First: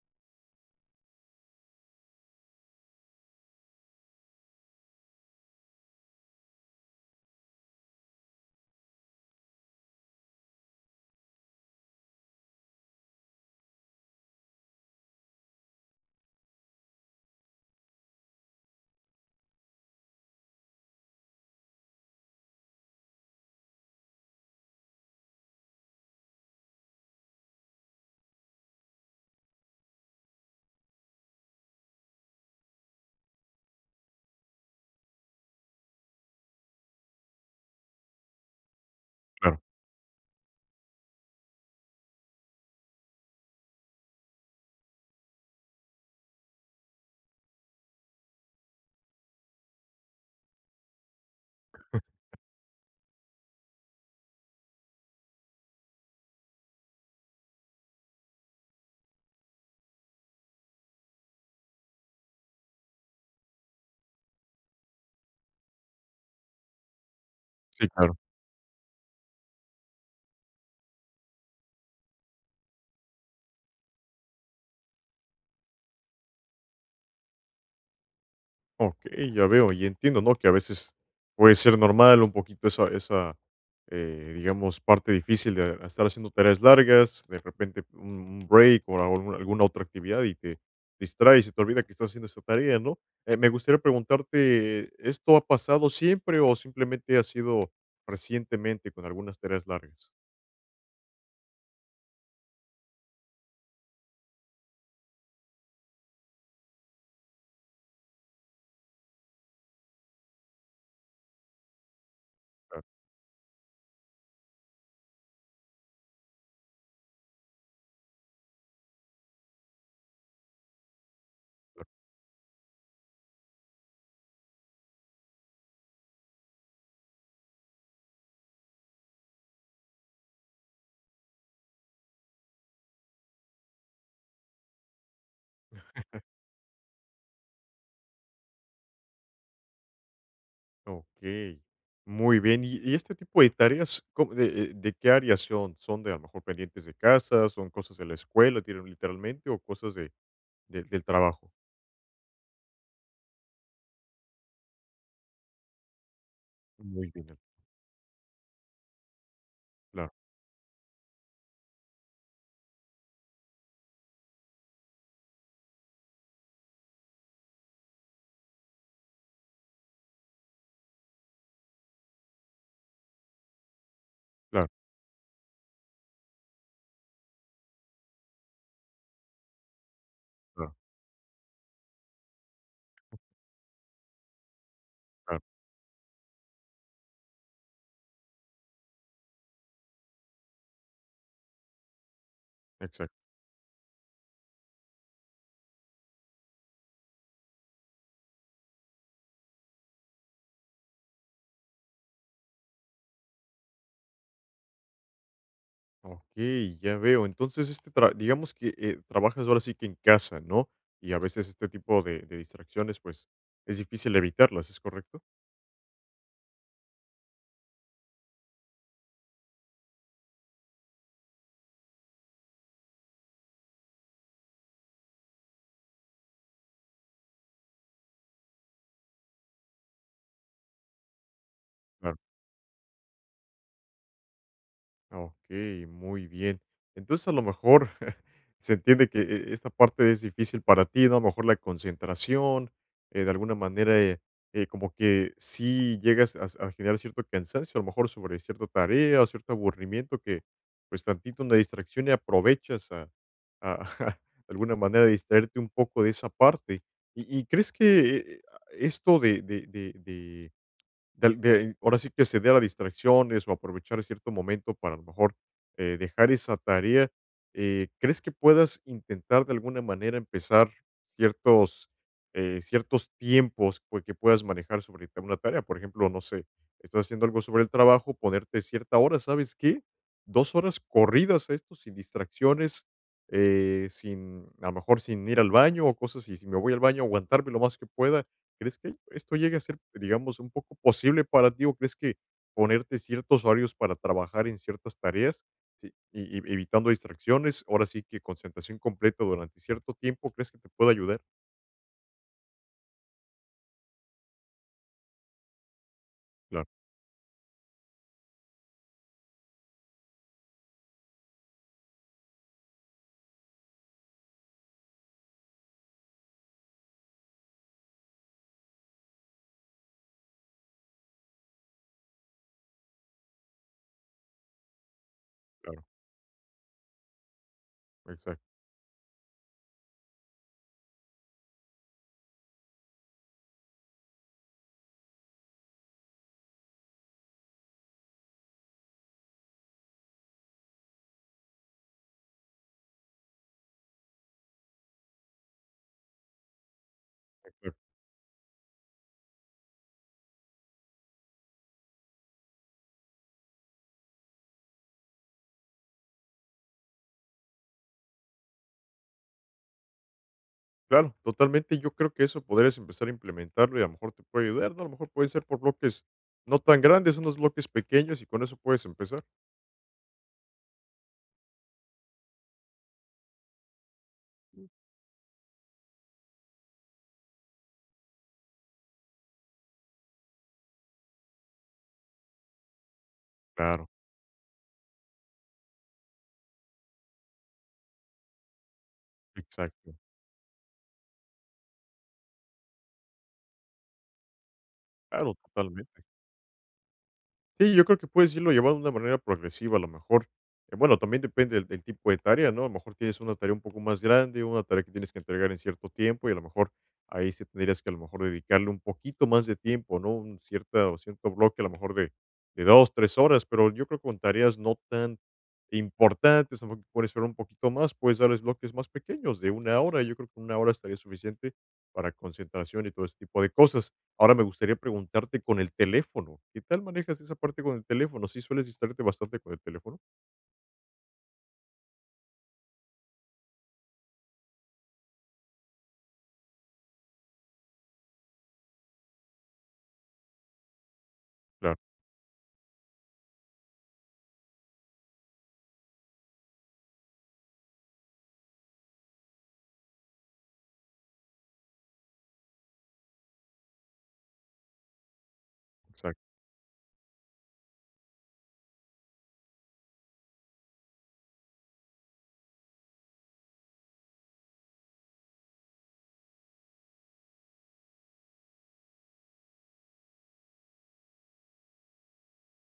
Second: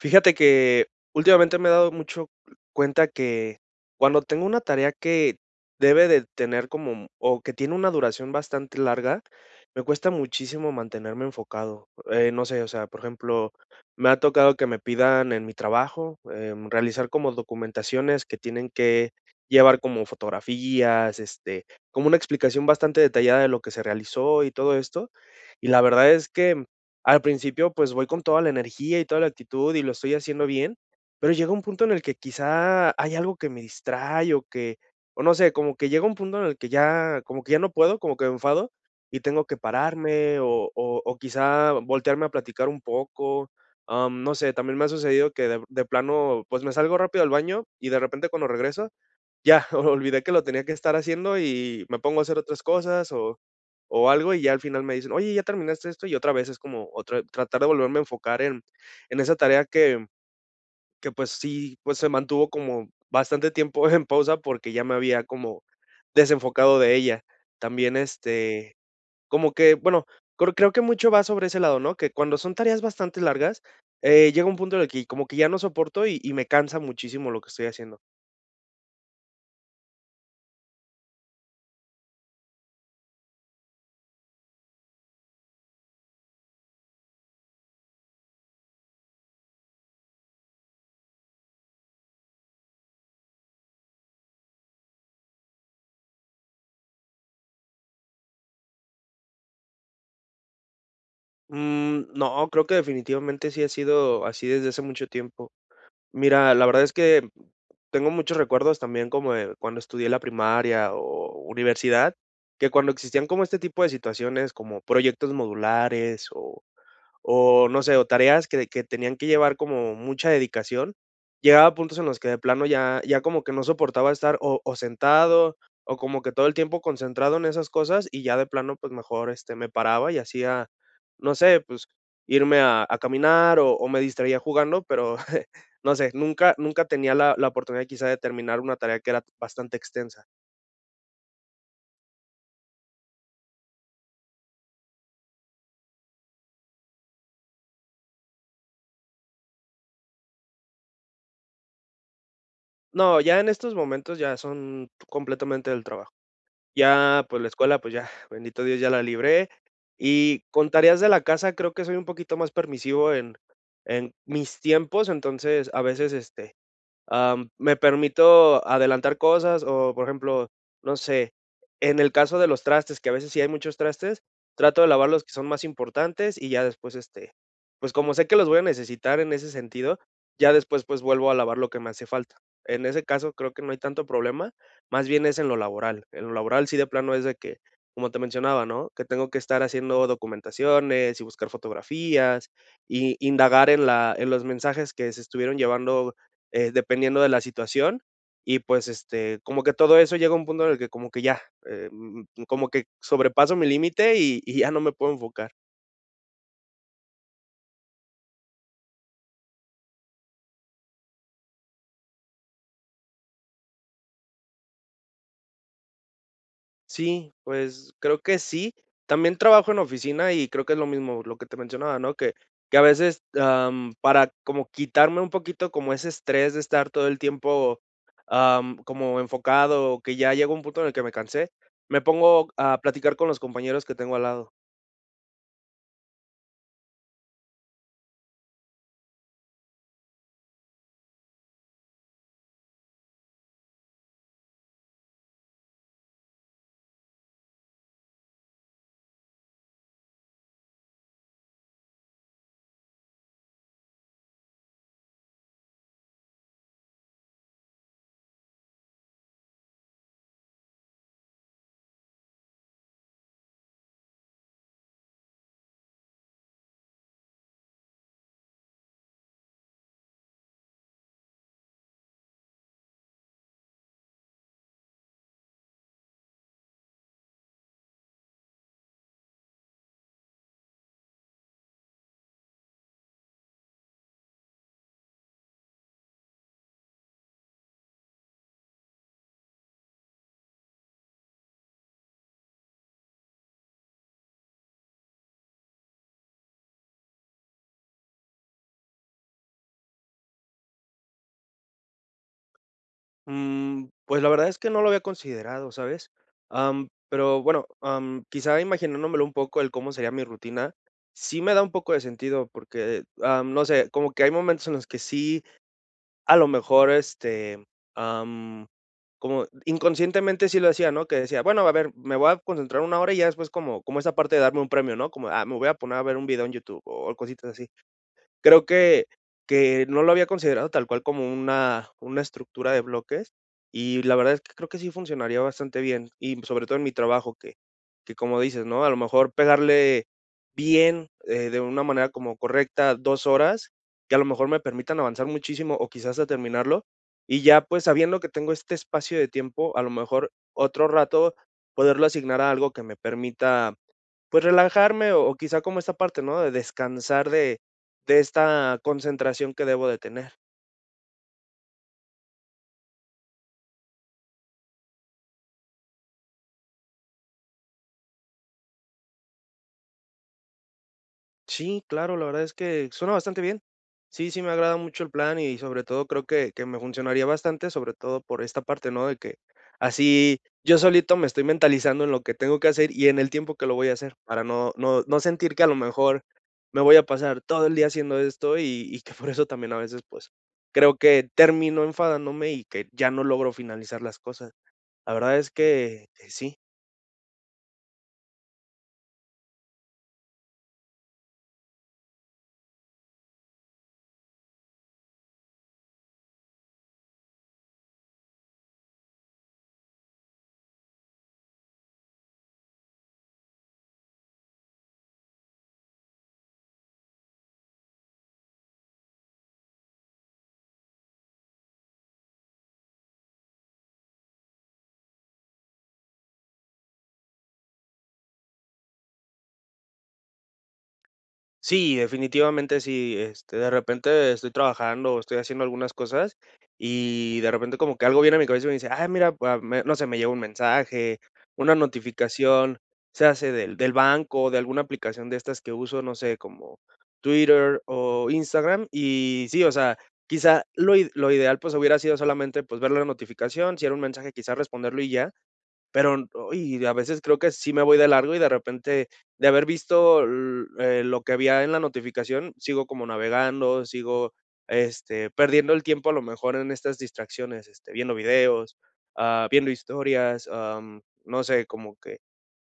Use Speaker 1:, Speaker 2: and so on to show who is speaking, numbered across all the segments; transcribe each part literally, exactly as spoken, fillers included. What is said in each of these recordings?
Speaker 1: Fíjate que últimamente me he dado mucho cuenta que cuando tengo una tarea que debe de tener como o que tiene una duración bastante larga, me cuesta muchísimo mantenerme enfocado. Eh, no sé, o sea, por ejemplo, me ha tocado que me pidan en mi trabajo, em, realizar como documentaciones que tienen que llevar como fotografías, este, como una explicación bastante detallada de lo que se realizó y todo esto. Y la verdad es que al principio, pues, voy con toda la energía y toda la actitud y lo estoy haciendo bien, pero llega un punto en el que quizá hay algo que me distrae o que o no sé, como que llega un punto en el que ya como que ya no puedo, como que me enfado y tengo que
Speaker 2: Claro,
Speaker 1: pararme o o o quizá voltearme a platicar un poco. Am, no sé, también me ha sucedido que de de plano, pues, me salgo rápido al baño y de repente cuando regreso ya, olvidé que lo tenía que estar haciendo y me pongo a hacer otras cosas o o algo, y ya al final me dicen: "Oye, ¿ya terminaste esto?". Y otra vez es como otra tratar de volverme a enfocar en en esa tarea que que, pues sí, pues se mantuvo como bastante tiempo en pausa porque ya me había como desenfocado de ella.
Speaker 2: sí,
Speaker 1: También,
Speaker 2: claro.
Speaker 1: este, como que, bueno, creo creo que mucho va sobre ese lado, ¿no? Que cuando son tareas bastante largas, eh, llega un punto en el que como que ya no soporto y y me cansa muchísimo lo que estoy haciendo.
Speaker 2: Okey, ya veo y entiendo, ¿no?, que a veces puede ser normal un poquito esa esa, eh, digamos, parte difícil de estar haciendo tareas largas, de repente un un break o algu alguna otra actividad y te distraes, y te olvida que estás haciendo esa tarea, ¿no? Eh, me gustaría preguntarte, ¿esto ha pasado siempre o simplemente ha sido recientemente con algunas tareas largas?
Speaker 1: Mm, no, creo que definitivamente sí ha sido así desde hace mucho tiempo. Mira, la verdad es que tengo muchos recuerdos también como de cuando estudié la primaria o universidad, que cuando existían como este tipo de situaciones, como proyectos modulares o o no sé, o tareas que que tenían que llevar como mucha dedicación, llegaba a puntos en los que de plano ya ya como que no soportaba estar o o sentado, o como que todo el tiempo concentrado en esas cosas, y ya de plano, pues, mejor, este, me paraba y hacía, no sé, pues, irme a a caminar o o me distraía jugando, pero no sé, nunca nunca tenía la la oportunidad quizá de terminar una tarea que era bastante extensa.
Speaker 2: Ok, muy bien. Y y este tipo de tareas, ¿cómo de eh, de qué áreas son? ¿Son de a lo mejor pendientes de casa, son cosas de la escuela, tienen literalmente o cosas de de del trabajo?
Speaker 1: No, ya en estos momentos ya son completamente del trabajo.
Speaker 2: Muy
Speaker 1: Ya,
Speaker 2: bien,
Speaker 1: pues, la escuela, pues ya, bendito Dios, ya la libré.
Speaker 2: claro,
Speaker 1: Y con tareas de la casa creo que soy un poquito más permisivo en en mis tiempos, entonces, a veces, este, Am, me permito adelantar cosas o, por ejemplo, no sé, en el caso de los trastes, que a veces sí hay muchos trastes,
Speaker 2: claro,
Speaker 1: trato de lavar los que son más importantes y ya después, este, pues como sé que los voy a necesitar en ese sentido, ya
Speaker 2: claro,
Speaker 1: después pues vuelvo a lavar lo que me hace falta. En ese caso creo que no hay tanto problema, más bien es
Speaker 2: claro,
Speaker 1: en lo laboral. En lo laboral sí de plano es de que, como te mencionaba, ¿no? Que tengo que estar haciendo documentaciones y buscar fotografías y
Speaker 2: exacto.
Speaker 1: indagar en la, en los mensajes que se estuvieron llevando eh, dependiendo de la situación. Y pues, este, como que todo eso llega a un punto en el que como que ya, eh, mm, mm, como que sobrepaso mi límite y, y ya no me puedo enfocar.
Speaker 2: Ok, ya veo. Entonces, este tra digamos que, eh, trabajas ahora sí que en casa, ¿no? Y a veces este tipo de de distracciones, pues, es difícil evitarlas, ¿es correcto?
Speaker 1: Sí, pues creo que sí. También trabajo en oficina y creo que es lo mismo, lo que te mencionaba, ¿no? Que, que a veces am, para como quitarme un poquito como ese estrés de estar todo el tiempo am, como enfocado, que ya llega un punto en el que me cansé, me
Speaker 2: Claro.
Speaker 1: pongo a platicar con los compañeros que tengo al lado.
Speaker 2: Ok, muy bien. Entonces a lo mejor se entiende que eh, esta parte es difícil para ti, ¿no? A lo mejor la concentración, eh, de alguna manera, eh, eh, como que sí llegas a, a generar cierto cansancio, a lo mejor sobre cierta tarea o cierto aburrimiento que pues tantito una distracción y aprovechas a, a- de alguna manera distraerte un poco de esa parte. ¿Y, y crees que eh, esto de, de, de, del- de- ahora sí que se dé a las distracciones o aprovechar cierto momento para a lo mejor eh, dejar esa tarea, eh, ¿crees que puedas intentar de alguna manera empezar ciertos, eh, ciertos tiempos pues, que puedas manejar sobre ta- una tarea? Por ejemplo, no sé, estás haciendo algo sobre el trabajo, ponerte cierta hora, ¿sabes qué? Dos horas corridas a esto, sin distracciones, eh, sin, a lo mejor sin ir al baño o cosas, y si me voy al baño, aguantarme lo más que pueda. ¿Crees que esto llegue a ser, digamos, un poco posible para ti o crees que ponerte ciertos horarios para trabajar en ciertas tareas sí, y, y evitando distracciones, ahora sí que concentración completa durante cierto tiempo, crees que te puede ayudar?
Speaker 1: Mm, pues la verdad es que no lo había considerado, ¿sabes?
Speaker 2: Claro,
Speaker 1: Am, pero bueno, am, quizá imaginándomelo un poco el cómo sería mi rutina, sí me da un poco de sentido porque, am, no sé, como que hay momentos en los que sí, a lo mejor, este, am, como inconscientemente sí lo decía, ¿no? Que decía, bueno, a ver, me voy a concentrar una hora y ya después como, como esa parte de darme un premio, ¿no? Como, ah, me voy a
Speaker 2: claro,
Speaker 1: poner a ver un video en YouTube o cositas así.
Speaker 2: exacto.
Speaker 1: Creo que que no lo había considerado tal cual como una una estructura de bloques, y la verdad es que creo que sí funcionaría bastante bien, y sobre todo en mi trabajo, que que como dices, ¿no? A lo mejor pegarle bien, eh, de una manera como correcta dos horas, que a lo mejor me permitan avanzar muchísimo, o quizás hasta terminarlo, y ya,
Speaker 2: Exacto.
Speaker 1: pues, sabiendo que tengo este espacio de tiempo, a lo mejor otro rato poderlo asignar a algo que me permita, pues, relajarme o o quizá como esta parte, ¿no?, de descansar de de esta concentración que debo de tener.
Speaker 2: Claro, totalmente. Yo creo que eso podrías empezar a implementarlo y a lo mejor te puede ayudar, ¿no? A lo mejor pueden ser por bloques no tan grandes, unos bloques pequeños y con eso puedes empezar.
Speaker 1: Sí, claro, la verdad es que suena bastante bien. Sí, sí me agrada mucho el plan y sobre todo creo que que me funcionaría bastante, sobre todo por esta parte, ¿no?, de que así yo solito me estoy mentalizando en lo que tengo que hacer y en el tiempo que lo voy
Speaker 2: Claro,
Speaker 1: a hacer, para no no no sentir que a lo mejor me voy a pasar todo el día haciendo esto y y que por eso también a
Speaker 2: exacto.
Speaker 1: veces, pues, creo que termino enfadándome y que ya no logro finalizar las cosas. La
Speaker 2: Claro,
Speaker 1: verdad es
Speaker 2: totalmente.
Speaker 1: que eh, sí.
Speaker 2: Sí, yo creo que puedes irlo llevando de una manera progresiva, a lo mejor. Eh, bueno, también depende del, del tipo de tarea, ¿no? A lo mejor tienes una tarea un poco más grande, una tarea que tienes que entregar en cierto tiempo y a lo mejor ahí sí tendrías que a lo mejor dedicarle un poquito más de tiempo, ¿no? Un cierta, o cierto bloque a lo mejor de, de dos, tres horas, pero yo creo que con tareas no tan importantes, a lo mejor que puedes esperar un poquito más, puedes darles bloques más pequeños de una hora. Yo creo que una hora estaría suficiente para concentración y todo ese tipo de cosas. Ahora me gustaría preguntarte con el teléfono, ¿qué tal manejas esa parte con el teléfono? ¿Sí sueles distraerte bastante con el teléfono?
Speaker 1: Sí, definitivamente sí. Este, de repente estoy trabajando o estoy haciendo algunas cosas y de repente como que algo viene a mi cabeza y me dice, ah, mira, pa- me- no sé, me llega un mensaje, una
Speaker 2: Claro,
Speaker 1: notificación, se hace del, del banco, de alguna aplicación de estas que uso, no sé, como Twitter o Instagram. Y sí, o sea, quizá lo, i- lo ideal pues hubiera sido solamente pues ver la notificación, si era un mensaje, quizá responderlo y ya.
Speaker 2: exacto,
Speaker 1: Pero, y a veces creo que sí me voy de largo y de repente, de haber visto l eh, lo que había en la notificación, sigo como navegando, sigo, este, perdiendo el tiempo a lo mejor en estas distracciones, este, viendo videos, ah, viendo historias, am, no sé, como que,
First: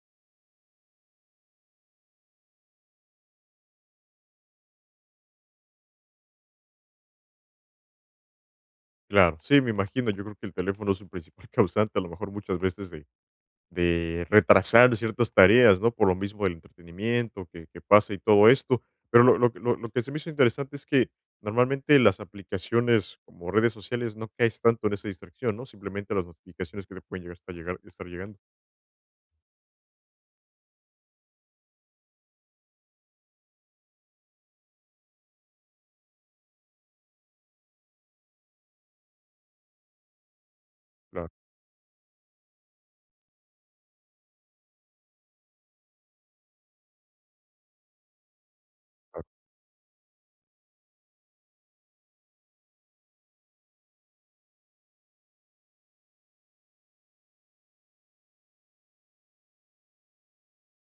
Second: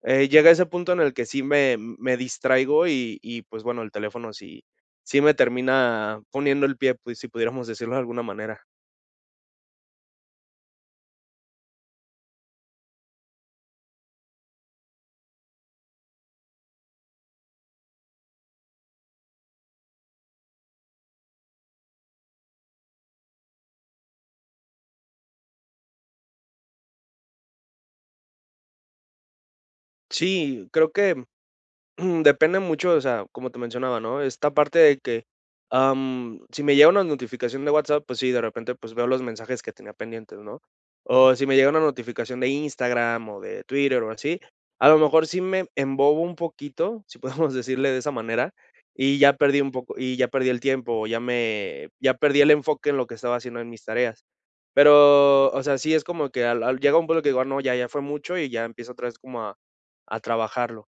Speaker 1: eh, llega ese punto en el que sí me me distraigo y y, pues, bueno, el teléfono sí sí me termina poniendo el pie, pues, si pudiéramos decirlo de alguna manera.
Speaker 2: claro. Sí, me imagino, yo creo que el teléfono es el principal causante, a lo mejor muchas veces de de retrasar ciertas tareas, ¿no? Por lo mismo del entretenimiento que que pasa y todo esto. Pero lo lo que lo lo que se me hizo interesante es que normalmente las aplicaciones como redes sociales no caes tanto en esa distracción, ¿no? Simplemente las notificaciones que te pueden llegar hasta llegar estar llegando.
Speaker 1: Sí, creo que depende mucho, o sea, como te mencionaba, ¿no? Esta parte de que, am, si me llega una notificación de WhatsApp, pues sí, de repente, pues veo los mensajes que tenía pendientes, ¿no?
Speaker 2: Claro,
Speaker 1: O
Speaker 2: claro.
Speaker 1: si me llega una notificación de Instagram o de Twitter o así, a lo mejor sí me embobo un poquito, si podemos decirle de esa manera, y ya perdí un poco, y ya perdí el tiempo, o ya me, ya perdí el enfoque en lo que estaba haciendo en mis tareas. Pero, o sea, sí es como que al- al- llega un punto que digo, "Ah, no, ya, ya fue mucho y ya empiezo otra vez como a, a trabajarlo".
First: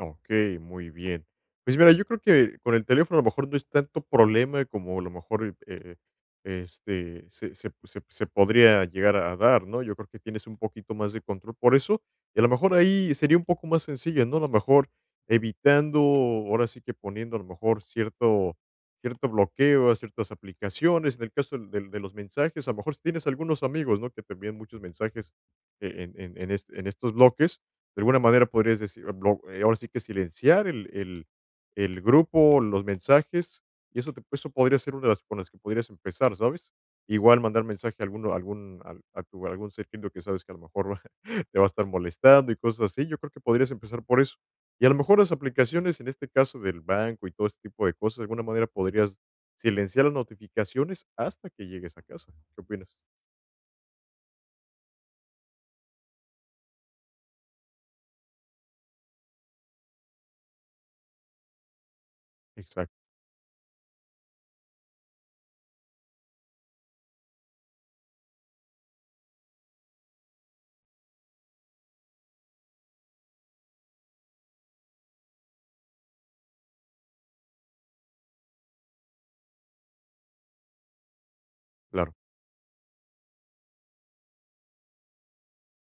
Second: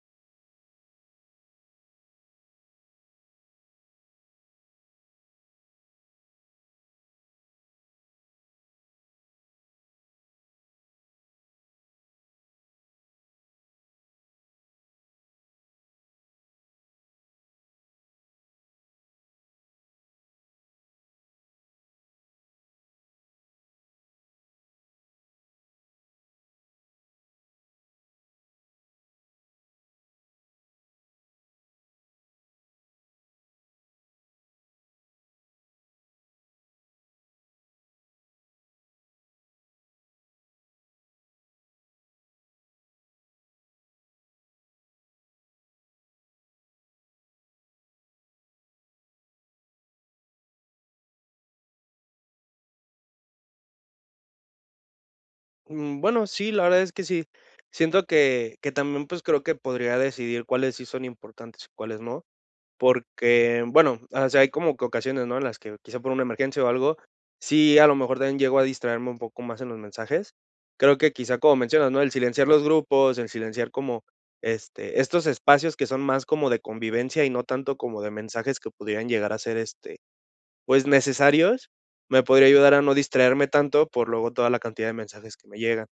Speaker 2: Ok, muy bien. Pues mira, yo creo que con el teléfono a lo mejor no es tanto problema como a lo mejor, eh, este, se se se se podría llegar a dar, ¿no? Yo creo que tienes un poquito más de control por eso, y a lo mejor ahí sería un poco más sencillo, ¿no? A lo mejor evitando, ahora sí que poniendo a lo mejor cierto cierto bloqueo a ciertas aplicaciones. En el caso del del- de los mensajes, a lo mejor si tienes algunos amigos, ¿no? Que te envían muchos mensajes eh, en en en este en estos bloques, de alguna manera podrías decir, blo- eh, ahora sí que silenciar el, el, el grupo, los mensajes, y eso, te, eso podría ser una de las con las que podrías empezar, ¿sabes? Igual mandar mensaje a, alguno, algún, al- a tu, algún ser querido que sabes que a lo mejor va- te va a estar molestando y cosas así. Yo creo que podrías empezar por eso. Y a lo mejor las aplicaciones, en este caso del banco y todo este tipo de cosas, de alguna manera podrías silenciar las notificaciones hasta que llegues a casa. ¿Qué opinas?
Speaker 1: Mm, bueno, sí, la verdad es que sí. Siento que que también, pues, creo que podría decidir cuáles sí son importantes y cuáles no,
Speaker 2: Exacto,
Speaker 1: porque, bueno, o sea, hay como que ocasiones, ¿no?, en las que quizá por una emergencia o algo, sí, a lo mejor también llego a distraerme un poco más en los mensajes. Creo que quizá, como mencionas, ¿no?, el silenciar los grupos, el silenciar como, este, estos espacios que son más como de convivencia y no tanto como de mensajes que pudieran llegar a ser, este, pues, necesarios,
Speaker 2: claro.
Speaker 1: me podría ayudar a no distraerme tanto por luego toda la cantidad de mensajes que me llegan.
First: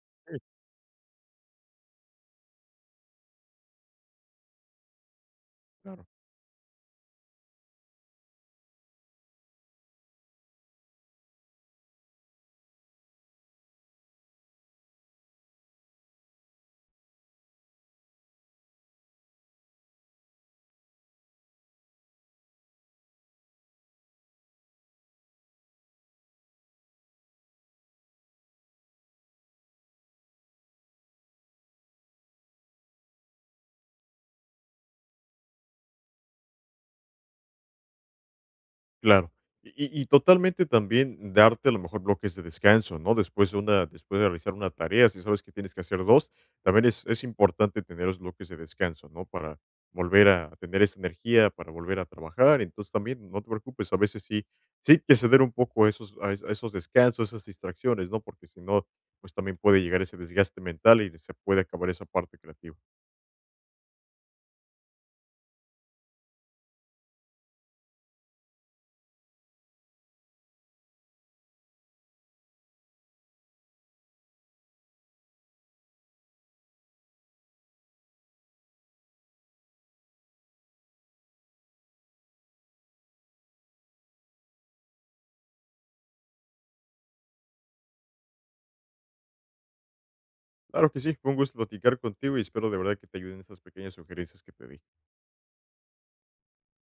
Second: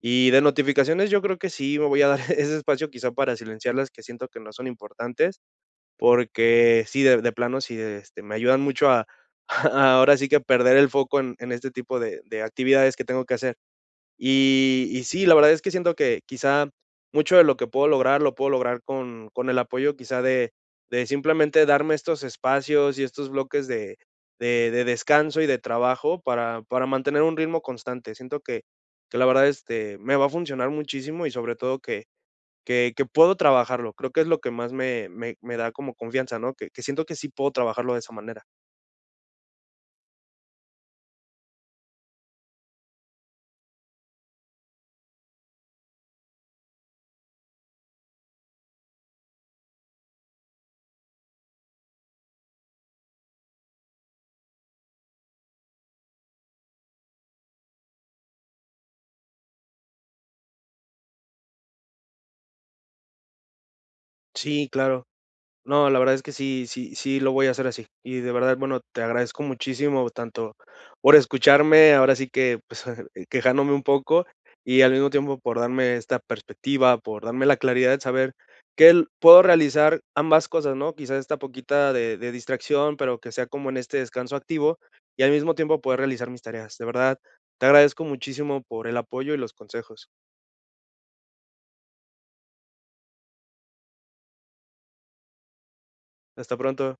Speaker 1: Y
Speaker 2: Sí,
Speaker 1: de notificaciones, yo creo que sí me voy a dar ese espacio quizá para silenciar las que siento que no son importantes,
Speaker 2: claro.
Speaker 1: porque sí, de de plano, sí, este, me ayudan mucho a a ahora sí que perder el foco en en este tipo de de actividades que tengo que hacer. Y y sí, la verdad es que siento que quizá mucho de lo que puedo lograr, lo puedo lograr con con el apoyo quizá de de simplemente darme estos espacios y estos bloques de de de descanso y de trabajo para para mantener un ritmo constante. Siento que que la verdad, este, me va a funcionar muchísimo y sobre todo que que que puedo trabajarlo. Creo que es lo que más me me me da como confianza, ¿no? Que que siento que sí puedo trabajarlo de esa manera.
Speaker 2: Claro. Y y y totalmente también darte a lo mejor bloques de descanso, ¿no? Después de una después de realizar una tarea, si sabes que tienes que hacer dos, también es es importante tener los bloques de descanso, ¿no? Para volver a tener esa energía, para volver a trabajar. Entonces, también no te preocupes, a veces sí sí hay que ceder un poco a esos a es- a esos descansos, esas distracciones, ¿no? Porque si no, pues también puede llegar ese desgaste mental y se puede acabar esa parte creativa.
Speaker 1: Sí, claro. No, la verdad es que sí, sí, sí lo voy a hacer así. Y de verdad, bueno, te agradezco muchísimo tanto por escucharme, ahora sí que pues, quejándome un poco y al mismo tiempo por darme esta perspectiva, por darme la claridad de saber que el- puedo realizar ambas cosas, ¿no? Quizás esta poquita de, de distracción, pero que sea como en este descanso activo y al mismo tiempo poder realizar mis tareas. De verdad, te agradezco muchísimo por el apoyo y los consejos.
Speaker 2: Claro que sí, fue un gusto platicar contigo y espero de verdad que te ayuden estas pequeñas sugerencias que te di.
Speaker 1: Hasta pronto.